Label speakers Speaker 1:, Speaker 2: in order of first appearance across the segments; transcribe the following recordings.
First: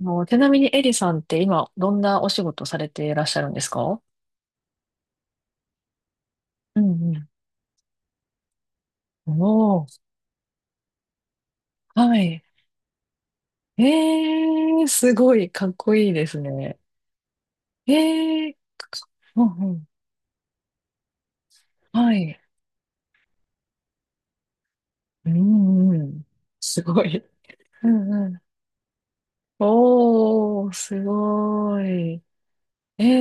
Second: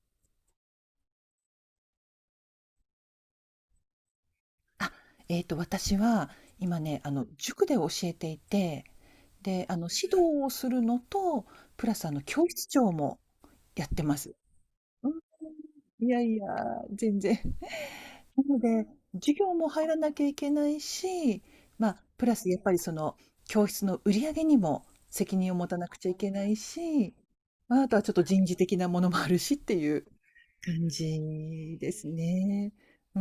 Speaker 1: もうちなみにエリさんって今どんなお仕事されていらっしゃるんですか？
Speaker 2: あ、私は
Speaker 1: う
Speaker 2: 今ね、
Speaker 1: ん
Speaker 2: 塾で教えていて、
Speaker 1: うん。
Speaker 2: で、
Speaker 1: おー、
Speaker 2: 指導をするのと、プラス
Speaker 1: はい。
Speaker 2: 教室長もやってま
Speaker 1: え
Speaker 2: す。
Speaker 1: ー、
Speaker 2: う
Speaker 1: す
Speaker 2: ん、
Speaker 1: ごい、かっこ
Speaker 2: い
Speaker 1: いい
Speaker 2: や
Speaker 1: で
Speaker 2: い
Speaker 1: す
Speaker 2: や、
Speaker 1: ね。
Speaker 2: 全然。
Speaker 1: え
Speaker 2: な
Speaker 1: ー、
Speaker 2: ので、授
Speaker 1: う
Speaker 2: 業も
Speaker 1: んう
Speaker 2: 入
Speaker 1: ん。
Speaker 2: らなきゃいけないし、まあ、
Speaker 1: は
Speaker 2: プラ
Speaker 1: い。
Speaker 2: スやっぱり教室の売り上げにも
Speaker 1: う
Speaker 2: 責任を持たな
Speaker 1: ん
Speaker 2: く
Speaker 1: う
Speaker 2: ちゃい
Speaker 1: ん。
Speaker 2: けない
Speaker 1: すご
Speaker 2: し、
Speaker 1: い。
Speaker 2: まあ、
Speaker 1: う
Speaker 2: あとはちょっと
Speaker 1: んうん。
Speaker 2: 人事的なものもあるしっていう
Speaker 1: おー、
Speaker 2: 感
Speaker 1: す
Speaker 2: じ
Speaker 1: ご
Speaker 2: です
Speaker 1: い。
Speaker 2: ね。
Speaker 1: え
Speaker 2: う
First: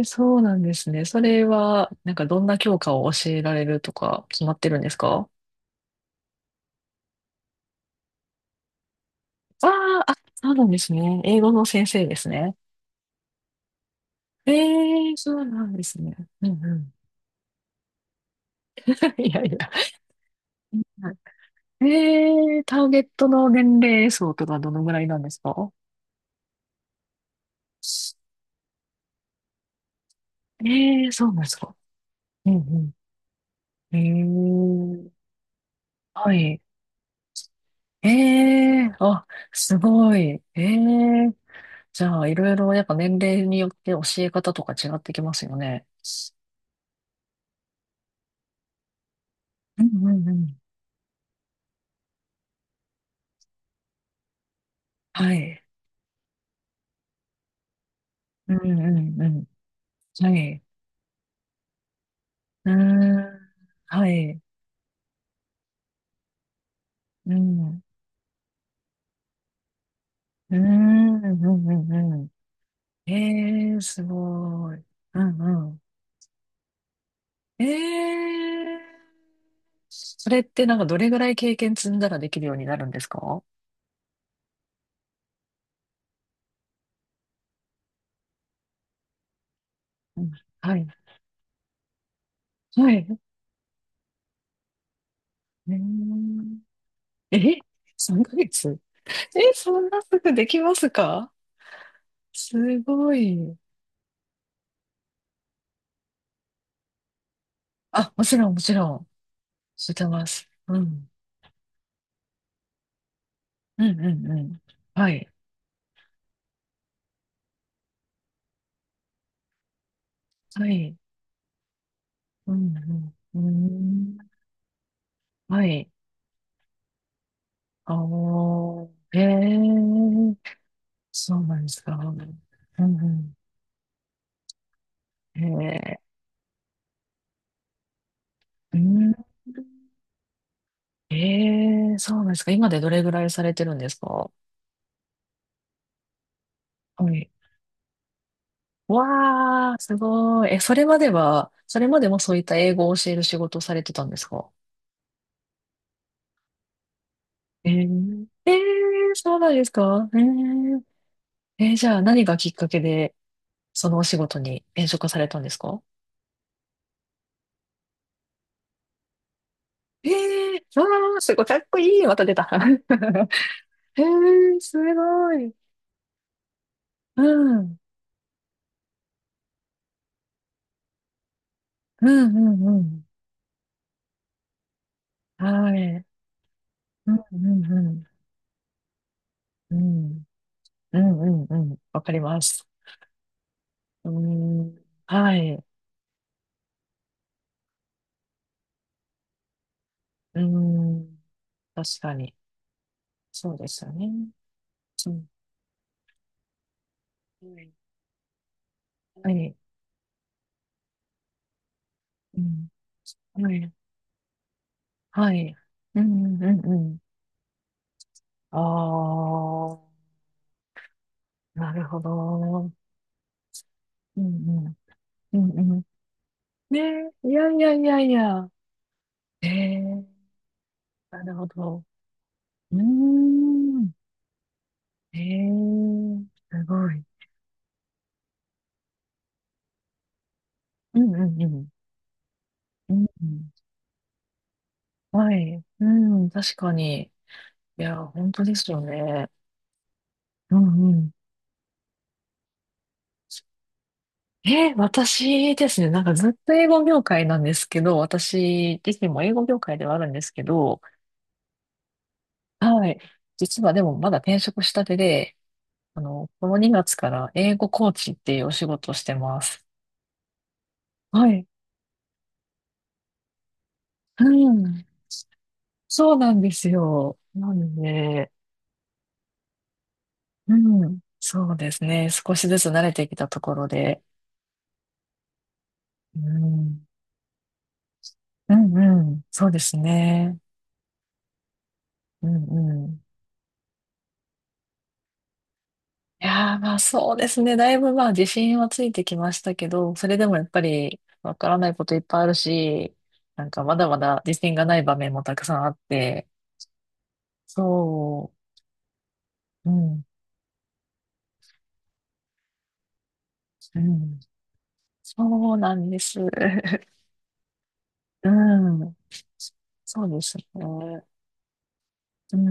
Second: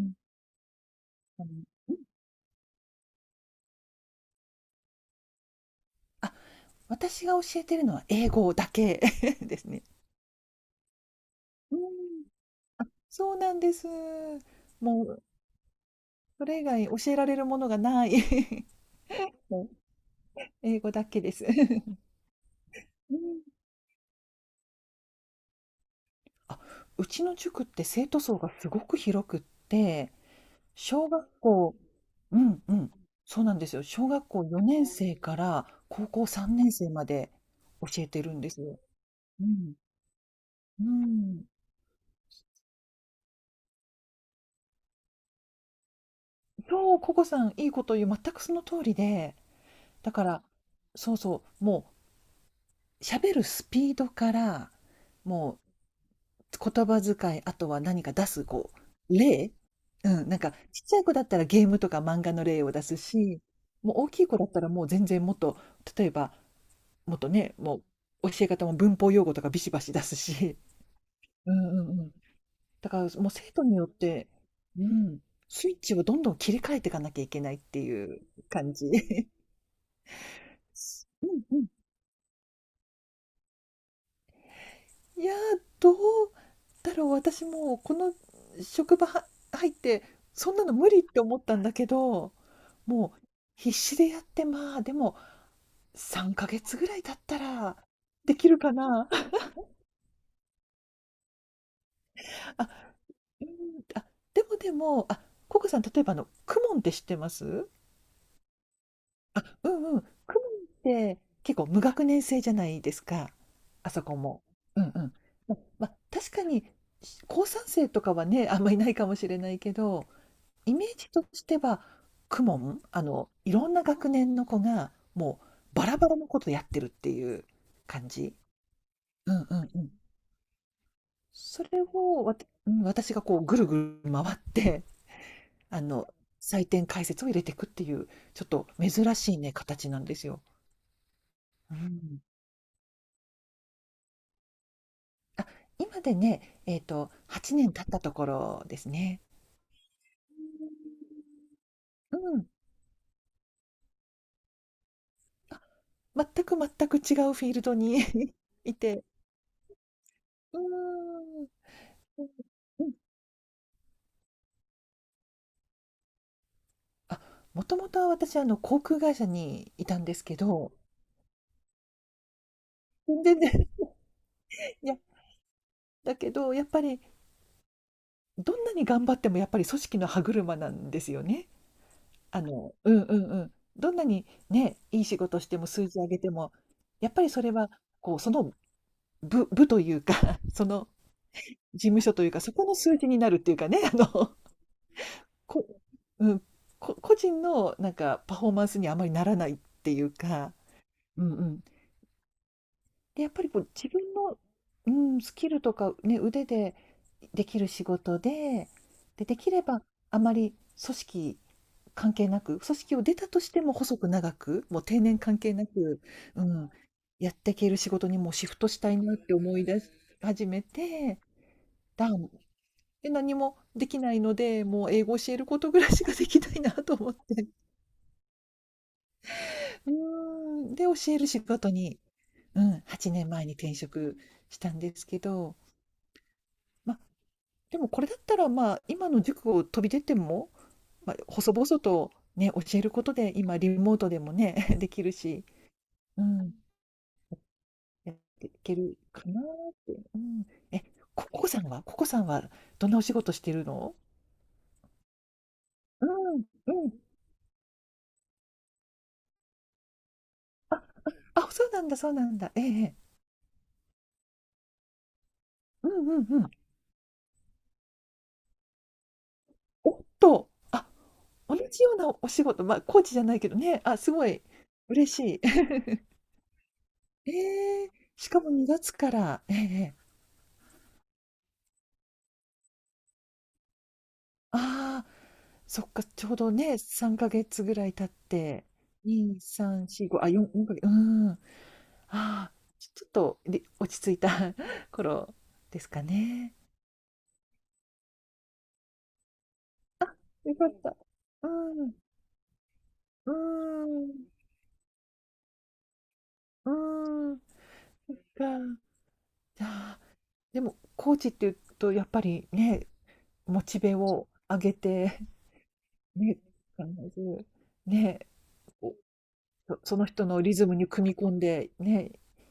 Speaker 1: ー、そうなんですね。そ
Speaker 2: あ
Speaker 1: れ
Speaker 2: の
Speaker 1: は、
Speaker 2: うん。
Speaker 1: なんかどんな教科を教えられるとか決まってるんですか？
Speaker 2: あ、私が教えてるのは英語だけ です
Speaker 1: あー、
Speaker 2: ね。
Speaker 1: あ、そうなんですね。英語の
Speaker 2: う
Speaker 1: 先生で
Speaker 2: ん。
Speaker 1: すね。
Speaker 2: あ。そうなんです。も
Speaker 1: ええ、
Speaker 2: う
Speaker 1: そうなんですね。
Speaker 2: そ
Speaker 1: う
Speaker 2: れ
Speaker 1: ん
Speaker 2: 以
Speaker 1: う
Speaker 2: 外
Speaker 1: ん。
Speaker 2: 教えられるものがない。
Speaker 1: いやいや。
Speaker 2: もう
Speaker 1: う
Speaker 2: 英語だけです。
Speaker 1: ん。
Speaker 2: う
Speaker 1: ええ、ターゲット
Speaker 2: ん。
Speaker 1: の年齢層とかどのぐらいなんですか？
Speaker 2: あ、うちの塾って生徒層がすごく広くって、
Speaker 1: え
Speaker 2: 小
Speaker 1: え、そ
Speaker 2: 学
Speaker 1: うなんですか。
Speaker 2: 校、う
Speaker 1: う
Speaker 2: んうん。
Speaker 1: ん
Speaker 2: そうなんですよ。
Speaker 1: う
Speaker 2: 小学校4年
Speaker 1: ん。ええ、
Speaker 2: 生から高校
Speaker 1: は
Speaker 2: 3
Speaker 1: い。
Speaker 2: 年生まで教え
Speaker 1: え
Speaker 2: てるんですよ。
Speaker 1: え、あ、
Speaker 2: うん。
Speaker 1: すごい。え
Speaker 2: う
Speaker 1: え、
Speaker 2: ん。
Speaker 1: じゃあ、いろいろやっぱ年齢によって教え方とか違ってきますよね。
Speaker 2: そう、ココさんいいこと言う。全くその通りで、
Speaker 1: うん
Speaker 2: だ
Speaker 1: う
Speaker 2: か
Speaker 1: んう
Speaker 2: ら、
Speaker 1: ん。
Speaker 2: そうそう、もう喋るスピードから、
Speaker 1: は
Speaker 2: も
Speaker 1: い。
Speaker 2: う言葉遣い、あとは何か出す、
Speaker 1: うんう
Speaker 2: う、
Speaker 1: んうん。
Speaker 2: 例うん、
Speaker 1: は
Speaker 2: なんか
Speaker 1: い。
Speaker 2: ちっちゃい子だったらゲームとか漫画の例
Speaker 1: う
Speaker 2: を
Speaker 1: ー
Speaker 2: 出す
Speaker 1: ん。
Speaker 2: し、もう
Speaker 1: は
Speaker 2: 大きい子
Speaker 1: い。
Speaker 2: だったらもう全然もっと、例えば、もっと
Speaker 1: う
Speaker 2: ね、も
Speaker 1: ん。
Speaker 2: う教え方も文法用語とかビシバシ出す
Speaker 1: うー
Speaker 2: し。
Speaker 1: ん。うん
Speaker 2: うん
Speaker 1: う
Speaker 2: うんうん。
Speaker 1: んう
Speaker 2: だから
Speaker 1: ん。え
Speaker 2: もう生徒
Speaker 1: え
Speaker 2: に
Speaker 1: ー、
Speaker 2: よっ
Speaker 1: す
Speaker 2: て、
Speaker 1: ご
Speaker 2: う
Speaker 1: い。
Speaker 2: ん、
Speaker 1: うん
Speaker 2: スイッ
Speaker 1: う
Speaker 2: チをどんどん切り替えていかなきゃいけないっ
Speaker 1: ん。
Speaker 2: てい
Speaker 1: え
Speaker 2: う感
Speaker 1: え、
Speaker 2: じ。
Speaker 1: それってなんかどれぐらい
Speaker 2: う
Speaker 1: 経
Speaker 2: んうん。
Speaker 1: 験積んだらできるようになるんですか？
Speaker 2: いやー、どうだろう、私もうこの職場は入って、
Speaker 1: うん。
Speaker 2: そんなの
Speaker 1: はい。
Speaker 2: 無理って思ったんだけど、
Speaker 1: はい。
Speaker 2: もう必死でやって、まあでも3ヶ月
Speaker 1: え
Speaker 2: ぐらい経った
Speaker 1: ー、え、
Speaker 2: ら
Speaker 1: 3
Speaker 2: でき
Speaker 1: ヶ
Speaker 2: るか
Speaker 1: 月
Speaker 2: な。
Speaker 1: え、そんなすぐできますか？
Speaker 2: あ、
Speaker 1: すご
Speaker 2: うん、
Speaker 1: い。
Speaker 2: あ、でも、あ、ココさん、例えば、あのクモンって知ってます？
Speaker 1: あ、もちろん、もちろん。
Speaker 2: あ、う
Speaker 1: 知
Speaker 2: ん
Speaker 1: っ
Speaker 2: うん、
Speaker 1: てま
Speaker 2: クモ
Speaker 1: す。
Speaker 2: ンっ
Speaker 1: うん。
Speaker 2: て結構無学年制じゃないですか？
Speaker 1: う
Speaker 2: あ
Speaker 1: んう
Speaker 2: そこ
Speaker 1: んう
Speaker 2: も、
Speaker 1: ん。
Speaker 2: うんう
Speaker 1: は
Speaker 2: ん、
Speaker 1: い。
Speaker 2: ま、確かに高3生とかはね、あんまいないかもしれないけど、
Speaker 1: は
Speaker 2: イメ
Speaker 1: い。
Speaker 2: ージとしては、公
Speaker 1: うんう
Speaker 2: 文、
Speaker 1: ん。うー
Speaker 2: いろんな学
Speaker 1: ん。
Speaker 2: 年の子が、も
Speaker 1: は
Speaker 2: うバ
Speaker 1: い。
Speaker 2: ラバラのことやってるっていう
Speaker 1: あ
Speaker 2: 感じ。
Speaker 1: ー。え
Speaker 2: うんうんうん。
Speaker 1: え、そうなん
Speaker 2: そ
Speaker 1: です
Speaker 2: れ
Speaker 1: か。
Speaker 2: を、わたうん、
Speaker 1: う
Speaker 2: 私が
Speaker 1: ん
Speaker 2: こうぐるぐる回って、
Speaker 1: うん。
Speaker 2: あ
Speaker 1: え
Speaker 2: の、採点解説を入れていくっていう、ちょっと
Speaker 1: ー、う
Speaker 2: 珍
Speaker 1: ん。
Speaker 2: しいね、形なんですよ。
Speaker 1: え
Speaker 2: う
Speaker 1: ー、そう
Speaker 2: ん。
Speaker 1: なんですか？今でどれぐらいされてるんですか？
Speaker 2: あ、今でね、
Speaker 1: はい。
Speaker 2: 8年経ったところですね。
Speaker 1: わー、すごい。え、それまでも
Speaker 2: う
Speaker 1: そういっ
Speaker 2: ん。
Speaker 1: た英語を教える仕事をされてたんですか？
Speaker 2: あ、全く全く違うフィール
Speaker 1: え
Speaker 2: ドに
Speaker 1: ー、えー、
Speaker 2: いて。
Speaker 1: そうなんですか？えー、えー、じゃあ
Speaker 2: う
Speaker 1: 何
Speaker 2: ん
Speaker 1: がきっかけ
Speaker 2: うん、
Speaker 1: で、そのお仕事に転職されたんですか？
Speaker 2: あ、もともとは私、航空会社にいたん
Speaker 1: え
Speaker 2: ですけど、
Speaker 1: ー、わー、すごい、かっこいい。また出た。
Speaker 2: 全然、
Speaker 1: えー、す
Speaker 2: いや、
Speaker 1: ごい。
Speaker 2: だけど、やっぱり、
Speaker 1: うん、うん、
Speaker 2: どんなに頑張ってもやっぱり組織の歯車なんですよね。
Speaker 1: う
Speaker 2: あ
Speaker 1: ん、
Speaker 2: の、
Speaker 1: う
Speaker 2: うん
Speaker 1: ん。
Speaker 2: うんうん。どんなにね、いい仕事しても
Speaker 1: は
Speaker 2: 数字
Speaker 1: い。
Speaker 2: 上げても、や
Speaker 1: う
Speaker 2: っ
Speaker 1: ん
Speaker 2: ぱり
Speaker 1: う
Speaker 2: それ
Speaker 1: ん
Speaker 2: は、
Speaker 1: うん。
Speaker 2: こう、その部
Speaker 1: う
Speaker 2: というか、
Speaker 1: ん。
Speaker 2: その
Speaker 1: うんうんうん。
Speaker 2: 事務
Speaker 1: わか
Speaker 2: 所
Speaker 1: り
Speaker 2: という
Speaker 1: ま
Speaker 2: か、そこ
Speaker 1: す。
Speaker 2: の数字になるっていうかね、
Speaker 1: うーん。は い。う
Speaker 2: こ、うん、個人のなんかパフォーマンスにあまりならないっていう
Speaker 1: ー
Speaker 2: か、
Speaker 1: ん。
Speaker 2: うんうん。
Speaker 1: 確かに。
Speaker 2: で、やっぱり
Speaker 1: そう
Speaker 2: こ
Speaker 1: で
Speaker 2: う
Speaker 1: す
Speaker 2: 自
Speaker 1: よ
Speaker 2: 分
Speaker 1: ね。
Speaker 2: の、う
Speaker 1: う
Speaker 2: ん、
Speaker 1: ん。
Speaker 2: スキルとか、ね、腕でできる仕事で、で、
Speaker 1: は
Speaker 2: でき
Speaker 1: い。
Speaker 2: ればあまり組織関係な
Speaker 1: う
Speaker 2: く、
Speaker 1: ん。
Speaker 2: 組織を出たとし
Speaker 1: は
Speaker 2: て
Speaker 1: い。
Speaker 2: も細く長く、もう定年
Speaker 1: は
Speaker 2: 関係
Speaker 1: い。
Speaker 2: なく、
Speaker 1: うんう
Speaker 2: う
Speaker 1: んうん
Speaker 2: ん、
Speaker 1: うん。
Speaker 2: やっていける仕事にもうシフトしたいなっ
Speaker 1: あ
Speaker 2: て思い出し始めて、
Speaker 1: あ、なるほ
Speaker 2: だん
Speaker 1: ど。
Speaker 2: で、何もできない
Speaker 1: うん
Speaker 2: の
Speaker 1: う
Speaker 2: で、
Speaker 1: ん。
Speaker 2: もう英語教え
Speaker 1: う
Speaker 2: ること
Speaker 1: んう
Speaker 2: ぐ
Speaker 1: ん。
Speaker 2: らいしかできないな
Speaker 1: ね
Speaker 2: と思っ
Speaker 1: え、い
Speaker 2: て。
Speaker 1: やいやいやいや。え
Speaker 2: う
Speaker 1: え、
Speaker 2: ーん、で、教え
Speaker 1: な
Speaker 2: る
Speaker 1: る
Speaker 2: 仕
Speaker 1: ほ
Speaker 2: 事
Speaker 1: ど。
Speaker 2: に、う
Speaker 1: うー
Speaker 2: ん、8年前に転
Speaker 1: ん。
Speaker 2: 職したんです
Speaker 1: え
Speaker 2: けど、
Speaker 1: え、すご
Speaker 2: ま、
Speaker 1: い。
Speaker 2: でもこれだったら、まあ今の塾を飛び出ても、
Speaker 1: う
Speaker 2: ま
Speaker 1: ん
Speaker 2: あ、
Speaker 1: うんう
Speaker 2: 細
Speaker 1: ん。
Speaker 2: 々とね教える
Speaker 1: う
Speaker 2: こ
Speaker 1: ん
Speaker 2: と
Speaker 1: う
Speaker 2: で
Speaker 1: ん。
Speaker 2: 今リモートでもね できる
Speaker 1: は
Speaker 2: し、
Speaker 1: い。う
Speaker 2: う
Speaker 1: ん、
Speaker 2: ん、
Speaker 1: 確かに。いや、
Speaker 2: やっ
Speaker 1: 本当
Speaker 2: てい
Speaker 1: です
Speaker 2: け
Speaker 1: よ
Speaker 2: るか
Speaker 1: ね。
Speaker 2: なーって、うん、
Speaker 1: う
Speaker 2: え
Speaker 1: んうん。
Speaker 2: ココさんはどんなお仕事してるの？
Speaker 1: え、私ですね、なん
Speaker 2: う
Speaker 1: かずっ
Speaker 2: ん
Speaker 1: と英語
Speaker 2: うん、
Speaker 1: 業界なんですけど、私自身も英語業界ではあるんですけど、
Speaker 2: あ、そうなんだ、そうなんだ、え
Speaker 1: は
Speaker 2: え、
Speaker 1: い。実はでもまだ転職したてで、
Speaker 2: うん
Speaker 1: あ
Speaker 2: うん
Speaker 1: の、
Speaker 2: う
Speaker 1: こ
Speaker 2: ん、
Speaker 1: の2月から英語コーチっていうお仕事をしてます。
Speaker 2: おっと、あ、
Speaker 1: はい。
Speaker 2: 同じようなお仕事、まあコーチじゃないけどね、あ、す
Speaker 1: う
Speaker 2: ごい
Speaker 1: ん。
Speaker 2: 嬉しい。
Speaker 1: そうなんですよ。なんで
Speaker 2: ええ、し
Speaker 1: ね、
Speaker 2: かも2月から？ええ、
Speaker 1: うん。そうですね。少しずつ慣れてきたところで。
Speaker 2: ああ、そっか、
Speaker 1: う
Speaker 2: ちょうどね、
Speaker 1: ん。
Speaker 2: 3ヶ月ぐらい経っ
Speaker 1: う
Speaker 2: て、
Speaker 1: んうん。
Speaker 2: 2、
Speaker 1: そうです
Speaker 2: 3、4、5、あ、
Speaker 1: ね。
Speaker 2: 4、4ヶ月、うん。あ
Speaker 1: うん
Speaker 2: あ、
Speaker 1: う
Speaker 2: ちょ
Speaker 1: ん。
Speaker 2: ちょっと、で落ち着いた 頃ですか
Speaker 1: い
Speaker 2: ね。
Speaker 1: やー、まあそうですね。だいぶまあ自信はついてきましたけど、そ
Speaker 2: あ、
Speaker 1: れでもやっ
Speaker 2: よ
Speaker 1: ぱ
Speaker 2: かった。
Speaker 1: りわ
Speaker 2: う
Speaker 1: からない
Speaker 2: ん、
Speaker 1: こと
Speaker 2: う
Speaker 1: いっぱいあるし、
Speaker 2: ん、
Speaker 1: なんかまだまだ自信がない場面もたくさんあって、
Speaker 2: うん、か。
Speaker 1: そ
Speaker 2: じゃ
Speaker 1: う、う
Speaker 2: あ、
Speaker 1: ん、
Speaker 2: でも、コーチっていうと、やっぱりね、モチ
Speaker 1: う
Speaker 2: ベ
Speaker 1: ん、
Speaker 2: を上げて、
Speaker 1: そうなんで す。
Speaker 2: ね、必ず、ね、
Speaker 1: うん、
Speaker 2: こうそ
Speaker 1: そ
Speaker 2: の
Speaker 1: うで
Speaker 2: 人
Speaker 1: す
Speaker 2: の
Speaker 1: ね。
Speaker 2: リズムに
Speaker 1: う
Speaker 2: 組み込んで、ね、
Speaker 1: ん、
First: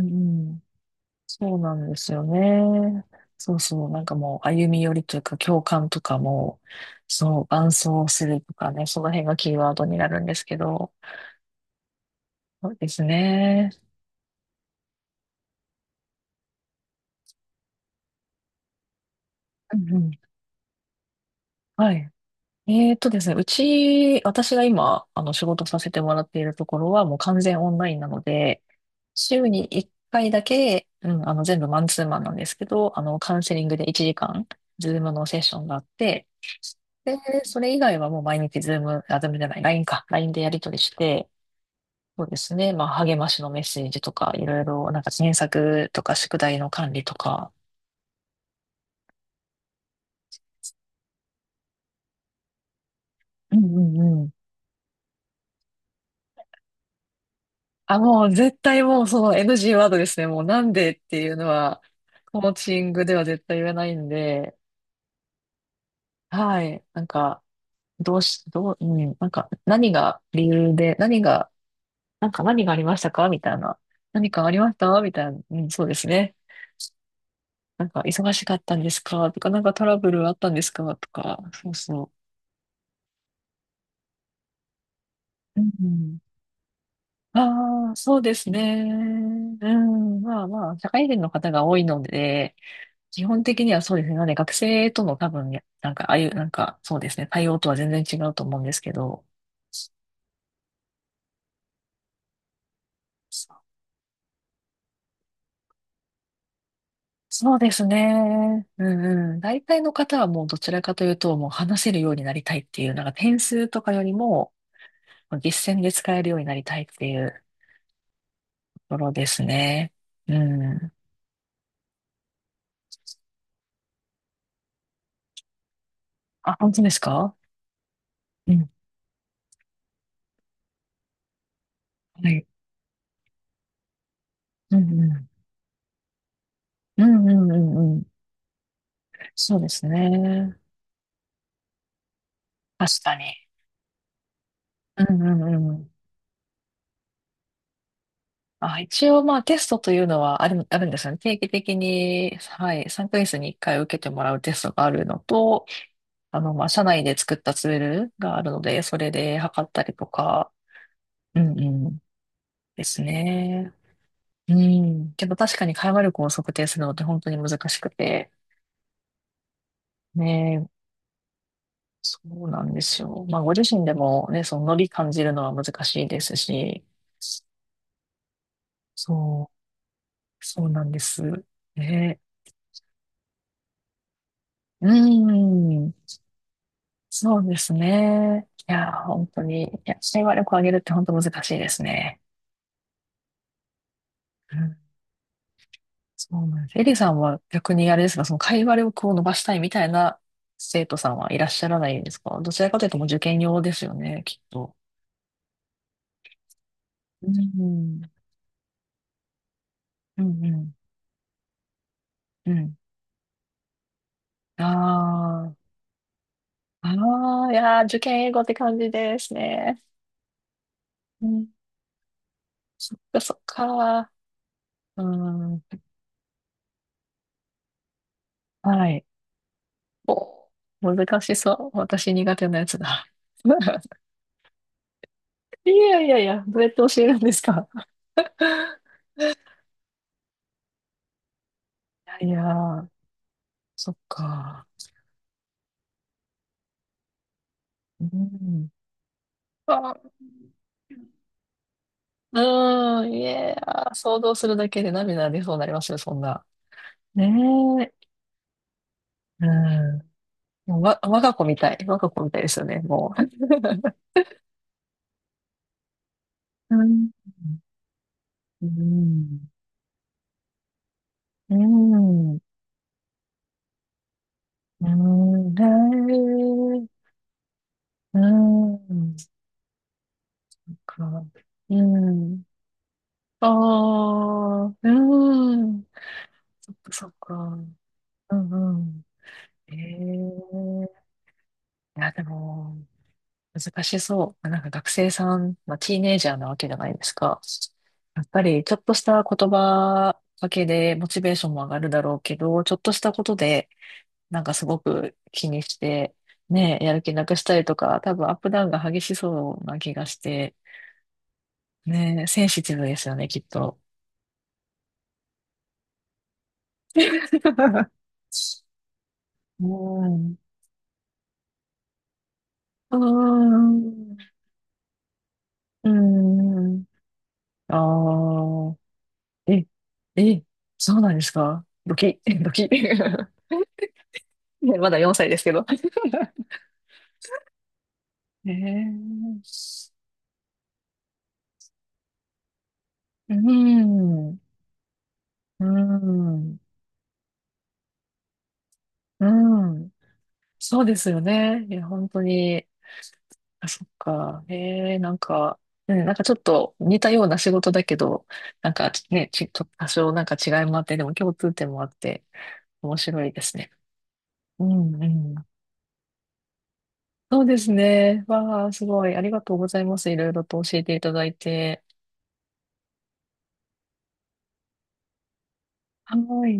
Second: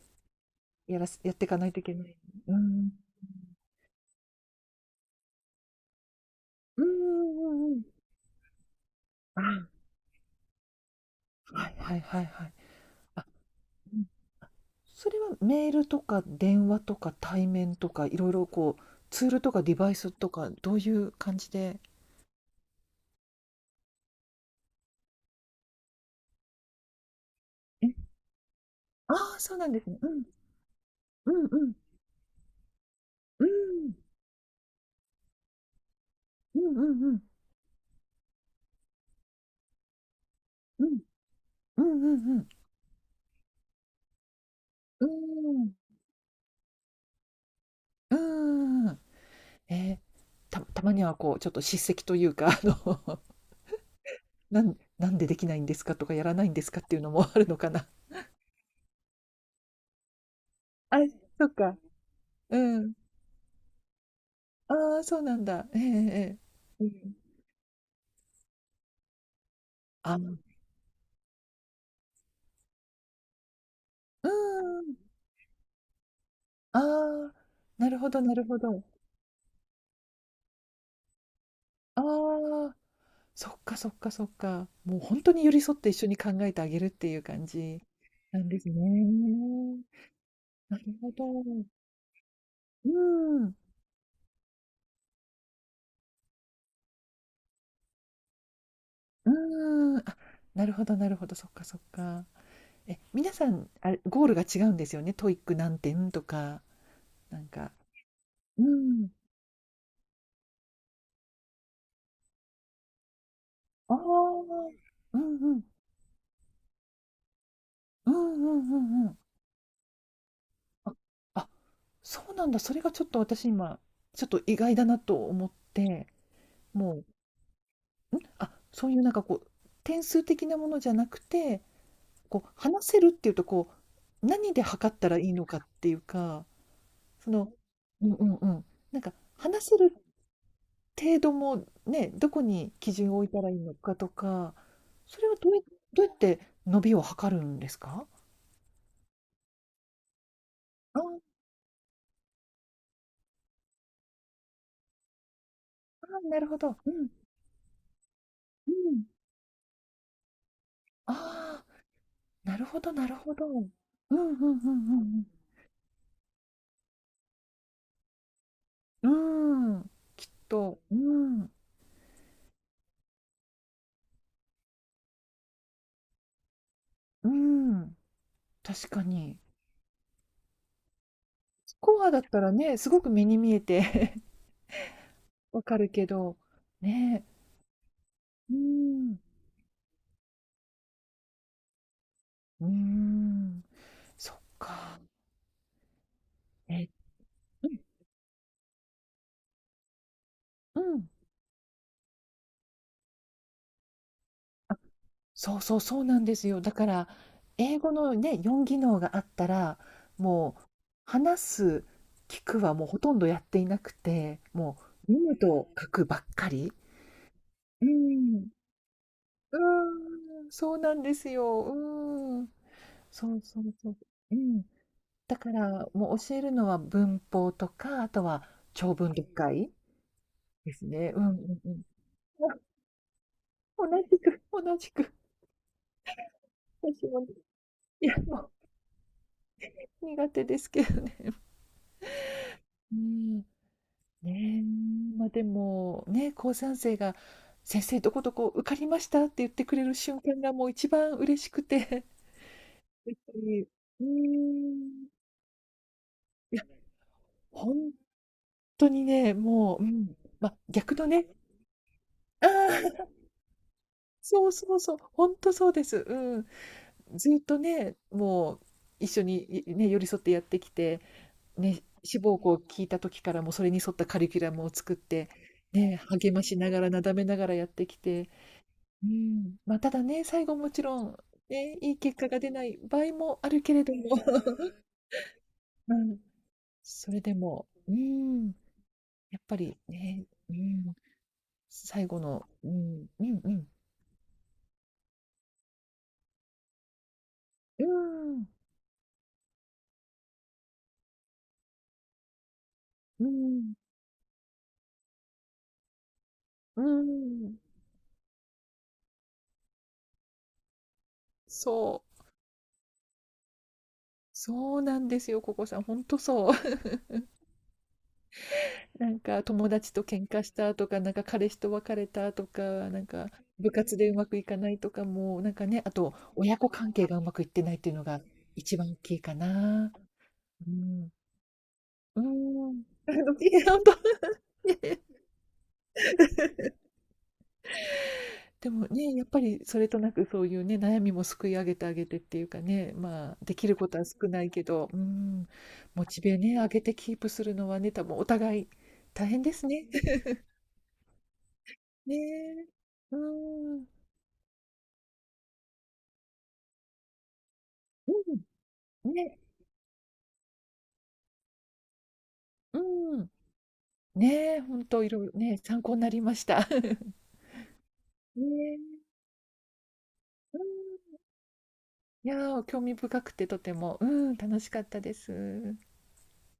Speaker 1: うん、
Speaker 2: やらす、やってい
Speaker 1: そ
Speaker 2: か
Speaker 1: う
Speaker 2: ない
Speaker 1: な
Speaker 2: とい
Speaker 1: ん
Speaker 2: け
Speaker 1: で
Speaker 2: な
Speaker 1: す
Speaker 2: い。
Speaker 1: よ
Speaker 2: うん
Speaker 1: ね。そうそう、なんかもう歩み寄りというか共感とかも、
Speaker 2: うんう
Speaker 1: そう、
Speaker 2: ん
Speaker 1: 伴
Speaker 2: うんうん。
Speaker 1: 走するとかね、その辺がキーワー
Speaker 2: あ、
Speaker 1: ドになるんですけど、
Speaker 2: はいはいはいはい。
Speaker 1: そうです
Speaker 2: あ、
Speaker 1: ね。
Speaker 2: うん。それはメールとか電話とか対面とか、いろいろツールとかデ
Speaker 1: うん
Speaker 2: バイ
Speaker 1: うん。
Speaker 2: スとか、どういう感じで？
Speaker 1: はい。ですね、うち、私が今、仕事させてもらっているところは、もう完全オン
Speaker 2: え、
Speaker 1: ラインなので、
Speaker 2: ああ、
Speaker 1: 週
Speaker 2: そうな
Speaker 1: に
Speaker 2: んで
Speaker 1: 1
Speaker 2: すね。うん。
Speaker 1: 回だけ、うん、
Speaker 2: うん
Speaker 1: 全
Speaker 2: う
Speaker 1: 部
Speaker 2: ん。
Speaker 1: マンツーマンなんですけど、カウン
Speaker 2: うー
Speaker 1: セリングで
Speaker 2: ん。
Speaker 1: 1時間、ズームのセッションがあって、
Speaker 2: うんうんう
Speaker 1: で、
Speaker 2: ん。
Speaker 1: それ以外はもう毎日ズーム、あ、ズームじゃない、LINE か、ラインでやり取り
Speaker 2: う
Speaker 1: し
Speaker 2: ん。
Speaker 1: て、
Speaker 2: うんう
Speaker 1: そう
Speaker 2: んう
Speaker 1: で
Speaker 2: ん。
Speaker 1: すね、まあ、励ましのメッセージとか、いろいろ、なんか、検
Speaker 2: う
Speaker 1: 索とか、宿題の管理とか、
Speaker 2: ん。うん。えーたまにはちょっと叱責というか、
Speaker 1: うんうん、
Speaker 2: なんでできないんですかとか、やらないんですかっていうのもあるのかな。
Speaker 1: あ、もう絶対もうその NG ワードですね。もうなんで
Speaker 2: あ、
Speaker 1: っていう
Speaker 2: そ
Speaker 1: の
Speaker 2: っか。
Speaker 1: は、コー
Speaker 2: う
Speaker 1: チン
Speaker 2: ん。
Speaker 1: グでは絶対言えないんで、
Speaker 2: ああ、そうなんだ。えええ
Speaker 1: はい。
Speaker 2: え。う
Speaker 1: なん
Speaker 2: ん。
Speaker 1: か、どうし、どう、うん、なんか、何
Speaker 2: あ、
Speaker 1: が
Speaker 2: う
Speaker 1: 理由で、何が、なんか何がありましたかみたいな。
Speaker 2: ー
Speaker 1: 何かありました
Speaker 2: ん。
Speaker 1: みたいな。うん、そうですね。
Speaker 2: ああ、
Speaker 1: なん
Speaker 2: なる
Speaker 1: か、
Speaker 2: ほど
Speaker 1: 忙
Speaker 2: なる
Speaker 1: しか
Speaker 2: ほ
Speaker 1: ったん
Speaker 2: ど。
Speaker 1: ですかとか、なんかトラブルあったんですかとか、そう
Speaker 2: あ
Speaker 1: そ
Speaker 2: あ、そっかそっかそっか。もうほんとに寄
Speaker 1: う。
Speaker 2: り
Speaker 1: う
Speaker 2: 添って一緒に
Speaker 1: ん、
Speaker 2: 考えてあげるっていう感じ
Speaker 1: ああ、そうで
Speaker 2: なん
Speaker 1: す
Speaker 2: で
Speaker 1: ね。
Speaker 2: すね。
Speaker 1: うん、まあま
Speaker 2: な
Speaker 1: あ、
Speaker 2: る
Speaker 1: 社会
Speaker 2: ほ
Speaker 1: 人の方が
Speaker 2: ど。
Speaker 1: 多いので、
Speaker 2: う
Speaker 1: 基
Speaker 2: ー
Speaker 1: 本
Speaker 2: ん、う
Speaker 1: 的にはそうですね。なので学生との多分、なんか、ああいう、なんか、そうですね。対応とは全然違うと思うんですけど、
Speaker 2: ーん。あ、なるほどなるほど、そっかそっか。皆さ
Speaker 1: そ
Speaker 2: ん、あれ、ゴールが違うんですよね。トイック何点とか、なん
Speaker 1: そうで
Speaker 2: か。
Speaker 1: す
Speaker 2: うー
Speaker 1: ね。う
Speaker 2: ん。
Speaker 1: んうん。大体の方はもうどちらかというと、もう話せるようになりたいっていう、なんか点数とか
Speaker 2: あ
Speaker 1: よりも、
Speaker 2: あ。うんうん。
Speaker 1: 実践で使えるようになりたいっていう
Speaker 2: うんうんう
Speaker 1: とこ
Speaker 2: んう
Speaker 1: ろ
Speaker 2: ん。
Speaker 1: ですね。うん。
Speaker 2: ああ、そうなんだ。それがちょっと私今、ちょっと意外だなと思って、
Speaker 1: あ、本当で
Speaker 2: も
Speaker 1: す
Speaker 2: う、
Speaker 1: か？
Speaker 2: あ、
Speaker 1: うん。
Speaker 2: そういうなんか点数的なものじゃなくて、
Speaker 1: はい。
Speaker 2: 話せるっていうと、こう、何で
Speaker 1: う
Speaker 2: 測っ
Speaker 1: んう
Speaker 2: たらい
Speaker 1: ん。
Speaker 2: いのかっていうか、
Speaker 1: うん
Speaker 2: そ
Speaker 1: うん
Speaker 2: の、
Speaker 1: うんうん。
Speaker 2: うんうんうん。なんか、
Speaker 1: そうで
Speaker 2: 話せ
Speaker 1: す
Speaker 2: る
Speaker 1: ね。
Speaker 2: 程度もね、どこに
Speaker 1: 確
Speaker 2: 基準
Speaker 1: か
Speaker 2: を置い
Speaker 1: に。
Speaker 2: たらいいのかとか、
Speaker 1: う
Speaker 2: そ
Speaker 1: ん
Speaker 2: れ
Speaker 1: う
Speaker 2: は
Speaker 1: んうん。
Speaker 2: どうやって伸びを測るんですか？
Speaker 1: あ、一応まあテストというのはあるんで
Speaker 2: あ
Speaker 1: すよね。
Speaker 2: あ
Speaker 1: 定期的に、はい、3ヶ月に1回受けてもらうテストがあるのと、
Speaker 2: ー、なるほ
Speaker 1: まあ、
Speaker 2: ど。
Speaker 1: 社
Speaker 2: う
Speaker 1: 内
Speaker 2: ん、
Speaker 1: で作ったツールがあるの
Speaker 2: う
Speaker 1: で、そ
Speaker 2: ん。
Speaker 1: れで測ったりとか、うん
Speaker 2: あ、
Speaker 1: うん、
Speaker 2: なるほ
Speaker 1: で
Speaker 2: ど
Speaker 1: す
Speaker 2: なるほど。うん
Speaker 1: ね。
Speaker 2: うんう
Speaker 1: うん。
Speaker 2: ん
Speaker 1: けど確かに会話力を測定するのって本当に難しくて、
Speaker 2: うんうん。うーん、きっ
Speaker 1: ね、
Speaker 2: と、うーん、
Speaker 1: そうなんですよ。まあ、ご自身でもね、そのノリ感じるのは難しいですし、
Speaker 2: うーん、確かに。
Speaker 1: そう、そうなんです。
Speaker 2: スコアだ
Speaker 1: ね。
Speaker 2: ったらね、すごく目に見えて
Speaker 1: う
Speaker 2: わかる
Speaker 1: ん。
Speaker 2: けど、ね、
Speaker 1: そうですね。
Speaker 2: うー
Speaker 1: いや、
Speaker 2: ん、
Speaker 1: 本当に、いや、社員話力を上げるって本当難しいですね。
Speaker 2: うーん、そっ
Speaker 1: うん、
Speaker 2: か。
Speaker 1: そうなんです。エ
Speaker 2: え、
Speaker 1: リさんは
Speaker 2: う
Speaker 1: 逆
Speaker 2: ん、
Speaker 1: にあれですが、その会話力を伸ばしたいみたいな
Speaker 2: う
Speaker 1: 生徒
Speaker 2: ん。
Speaker 1: さんはいらっしゃらないんですか？どちらかというともう受験用ですよね、きっと。
Speaker 2: あ、そうそう、そうなんですよ。だから、
Speaker 1: う
Speaker 2: 英語
Speaker 1: ん、
Speaker 2: のね、4技能があったら、
Speaker 1: うん、う
Speaker 2: もう、
Speaker 1: ん、
Speaker 2: 話す、聞
Speaker 1: う
Speaker 2: くは
Speaker 1: ん。
Speaker 2: もうほとんどやっていなくて、もう、読む
Speaker 1: あ
Speaker 2: と書くばっかり。
Speaker 1: あ、ああ、いやー、
Speaker 2: う
Speaker 1: 受験英語っ
Speaker 2: ん、
Speaker 1: て感じです
Speaker 2: う
Speaker 1: ね。
Speaker 2: ーん、そうなんで
Speaker 1: う
Speaker 2: す
Speaker 1: ん、
Speaker 2: よ。うーん。
Speaker 1: そっか、
Speaker 2: そ
Speaker 1: そっ
Speaker 2: うそうそう。
Speaker 1: か。
Speaker 2: うん。
Speaker 1: う
Speaker 2: だか
Speaker 1: ん、
Speaker 2: ら、もう教えるのは文法とか、あとは
Speaker 1: は
Speaker 2: 長
Speaker 1: い。
Speaker 2: 文読解
Speaker 1: お、
Speaker 2: ですね。う
Speaker 1: 難
Speaker 2: んう
Speaker 1: し
Speaker 2: んう
Speaker 1: そう。
Speaker 2: ん。
Speaker 1: 私苦 手
Speaker 2: あ、
Speaker 1: なやつだ。
Speaker 2: 同 じく、同じく。
Speaker 1: いやいやいや、どうやって教え
Speaker 2: 私
Speaker 1: るん
Speaker 2: も、
Speaker 1: ですか？
Speaker 2: いや、
Speaker 1: い
Speaker 2: もう苦手ですけど。
Speaker 1: やいや、
Speaker 2: うん。
Speaker 1: そっ
Speaker 2: ねえ、
Speaker 1: か。
Speaker 2: まあでも、ね、高3生が、先生
Speaker 1: う
Speaker 2: どこどこ受
Speaker 1: ん。
Speaker 2: かりましたって言ってくれ
Speaker 1: あ、
Speaker 2: る瞬間がもう一番嬉しくて。
Speaker 1: うん、
Speaker 2: やっ
Speaker 1: い
Speaker 2: ぱ
Speaker 1: や、
Speaker 2: り、うー
Speaker 1: 想像するだけで
Speaker 2: ん。
Speaker 1: 涙出そうになりますよ、そんな。
Speaker 2: いや、
Speaker 1: ね
Speaker 2: ほん
Speaker 1: え。
Speaker 2: 当にね、
Speaker 1: う
Speaker 2: もう、うん、まあ、
Speaker 1: ん。もう
Speaker 2: 逆
Speaker 1: わ、
Speaker 2: の
Speaker 1: 我
Speaker 2: ね、
Speaker 1: が子みたい。我が子みたい
Speaker 2: あ
Speaker 1: ですよね、
Speaker 2: あ、
Speaker 1: もう。
Speaker 2: そうそうそう、本当そうです。うん。
Speaker 1: うん。
Speaker 2: ずっとね、もう
Speaker 1: う
Speaker 2: 一緒に、
Speaker 1: ん。
Speaker 2: 寄り添ってやってきて、
Speaker 1: う
Speaker 2: ね、志
Speaker 1: ん。
Speaker 2: 望校を聞いた時からもうそれに沿ったカリキュラムを
Speaker 1: う
Speaker 2: 作って、
Speaker 1: ん。
Speaker 2: ね、励ましなが
Speaker 1: ね
Speaker 2: ら、な
Speaker 1: え。
Speaker 2: だめながらやってき
Speaker 1: う
Speaker 2: て、う
Speaker 1: ん。そ
Speaker 2: ん、まあ、ただね、最後も
Speaker 1: っ
Speaker 2: ちろ
Speaker 1: か。
Speaker 2: ん、ね、
Speaker 1: う
Speaker 2: いい結果が
Speaker 1: ん。
Speaker 2: 出ない場合も
Speaker 1: あ
Speaker 2: あるけれども、
Speaker 1: あ、うん。
Speaker 2: うん、
Speaker 1: そっか、そ
Speaker 2: そ
Speaker 1: っ
Speaker 2: れ
Speaker 1: か。
Speaker 2: でも、う
Speaker 1: う
Speaker 2: ん、
Speaker 1: んうん。
Speaker 2: やっぱ
Speaker 1: え
Speaker 2: りね、うん、
Speaker 1: え、い
Speaker 2: 最
Speaker 1: や、
Speaker 2: 後
Speaker 1: で
Speaker 2: の、う
Speaker 1: も、
Speaker 2: ん、うんうん、
Speaker 1: 難しそう。なんか学生さん、まあ、ティーネイジャーなわけじゃないですか。
Speaker 2: う
Speaker 1: やっぱ
Speaker 2: ん、
Speaker 1: り、ちょっとした言葉だけでモチベーションも上がるだろうけど、ちょっとしたこ
Speaker 2: う
Speaker 1: とで、
Speaker 2: ん、
Speaker 1: なんかすごく気にして、ね
Speaker 2: う
Speaker 1: え、やる気なくした
Speaker 2: ん。
Speaker 1: りとか、多分アップダウンが激しそうな気がして、
Speaker 2: そ
Speaker 1: ね
Speaker 2: う。
Speaker 1: え、センシティブですよね、きっと。
Speaker 2: そうなんですよ、ここさん。ほんとそう。なんか友達と
Speaker 1: う
Speaker 2: 喧
Speaker 1: ん。
Speaker 2: 嘩したとか、なんか彼氏と別れたとか、
Speaker 1: うー
Speaker 2: なんか部活でう
Speaker 1: ん。
Speaker 2: まくいかないとかも、なんかね、
Speaker 1: う
Speaker 2: あ
Speaker 1: ー
Speaker 2: と親子
Speaker 1: ん。
Speaker 2: 関係がうまくいってないっていうのが
Speaker 1: ああ。
Speaker 2: 一番大きいか
Speaker 1: え、
Speaker 2: な。
Speaker 1: え、
Speaker 2: う
Speaker 1: そう
Speaker 2: ん。
Speaker 1: なんですか？ドキ、
Speaker 2: う
Speaker 1: ドキ。
Speaker 2: ん。あの、い
Speaker 1: ね、
Speaker 2: や、
Speaker 1: まだ
Speaker 2: ね。
Speaker 1: 4歳ですけど。え
Speaker 2: でもね、やっ
Speaker 1: ー、
Speaker 2: ぱりそれとなくそういうね、悩みもすくい上げてあげてっていうかね、ま
Speaker 1: う
Speaker 2: あ、できることは少
Speaker 1: ん、
Speaker 2: ないけど、うん、
Speaker 1: う
Speaker 2: モチベね、
Speaker 1: ん、
Speaker 2: 上げてキープするのはね、多分お互い
Speaker 1: う
Speaker 2: 大変ですね。
Speaker 1: ん。そうですよね。いや、本
Speaker 2: ね
Speaker 1: 当
Speaker 2: え。
Speaker 1: に。
Speaker 2: う
Speaker 1: あ、そ
Speaker 2: ん。
Speaker 1: っか。ええ、なんか、ね、なんかちょっと似たような仕事だけ
Speaker 2: う
Speaker 1: ど、なんか
Speaker 2: ん。
Speaker 1: ね、
Speaker 2: ね。
Speaker 1: ちょっと多少なんか違いもあって、でも共通点もあって、面
Speaker 2: う
Speaker 1: 白
Speaker 2: ん。
Speaker 1: いですね。
Speaker 2: ねえ、
Speaker 1: う
Speaker 2: ほん
Speaker 1: ん、
Speaker 2: と
Speaker 1: う
Speaker 2: いろいろ
Speaker 1: ん。
Speaker 2: ね、参考になりました。
Speaker 1: そうですね。
Speaker 2: ね
Speaker 1: わあ、す
Speaker 2: え。
Speaker 1: ごい。ありがとうございます。いろいろ
Speaker 2: う
Speaker 1: と教えていた
Speaker 2: ん。
Speaker 1: だいて。
Speaker 2: いやー、興味深くてとても、うん、楽しかったです。
Speaker 1: はい。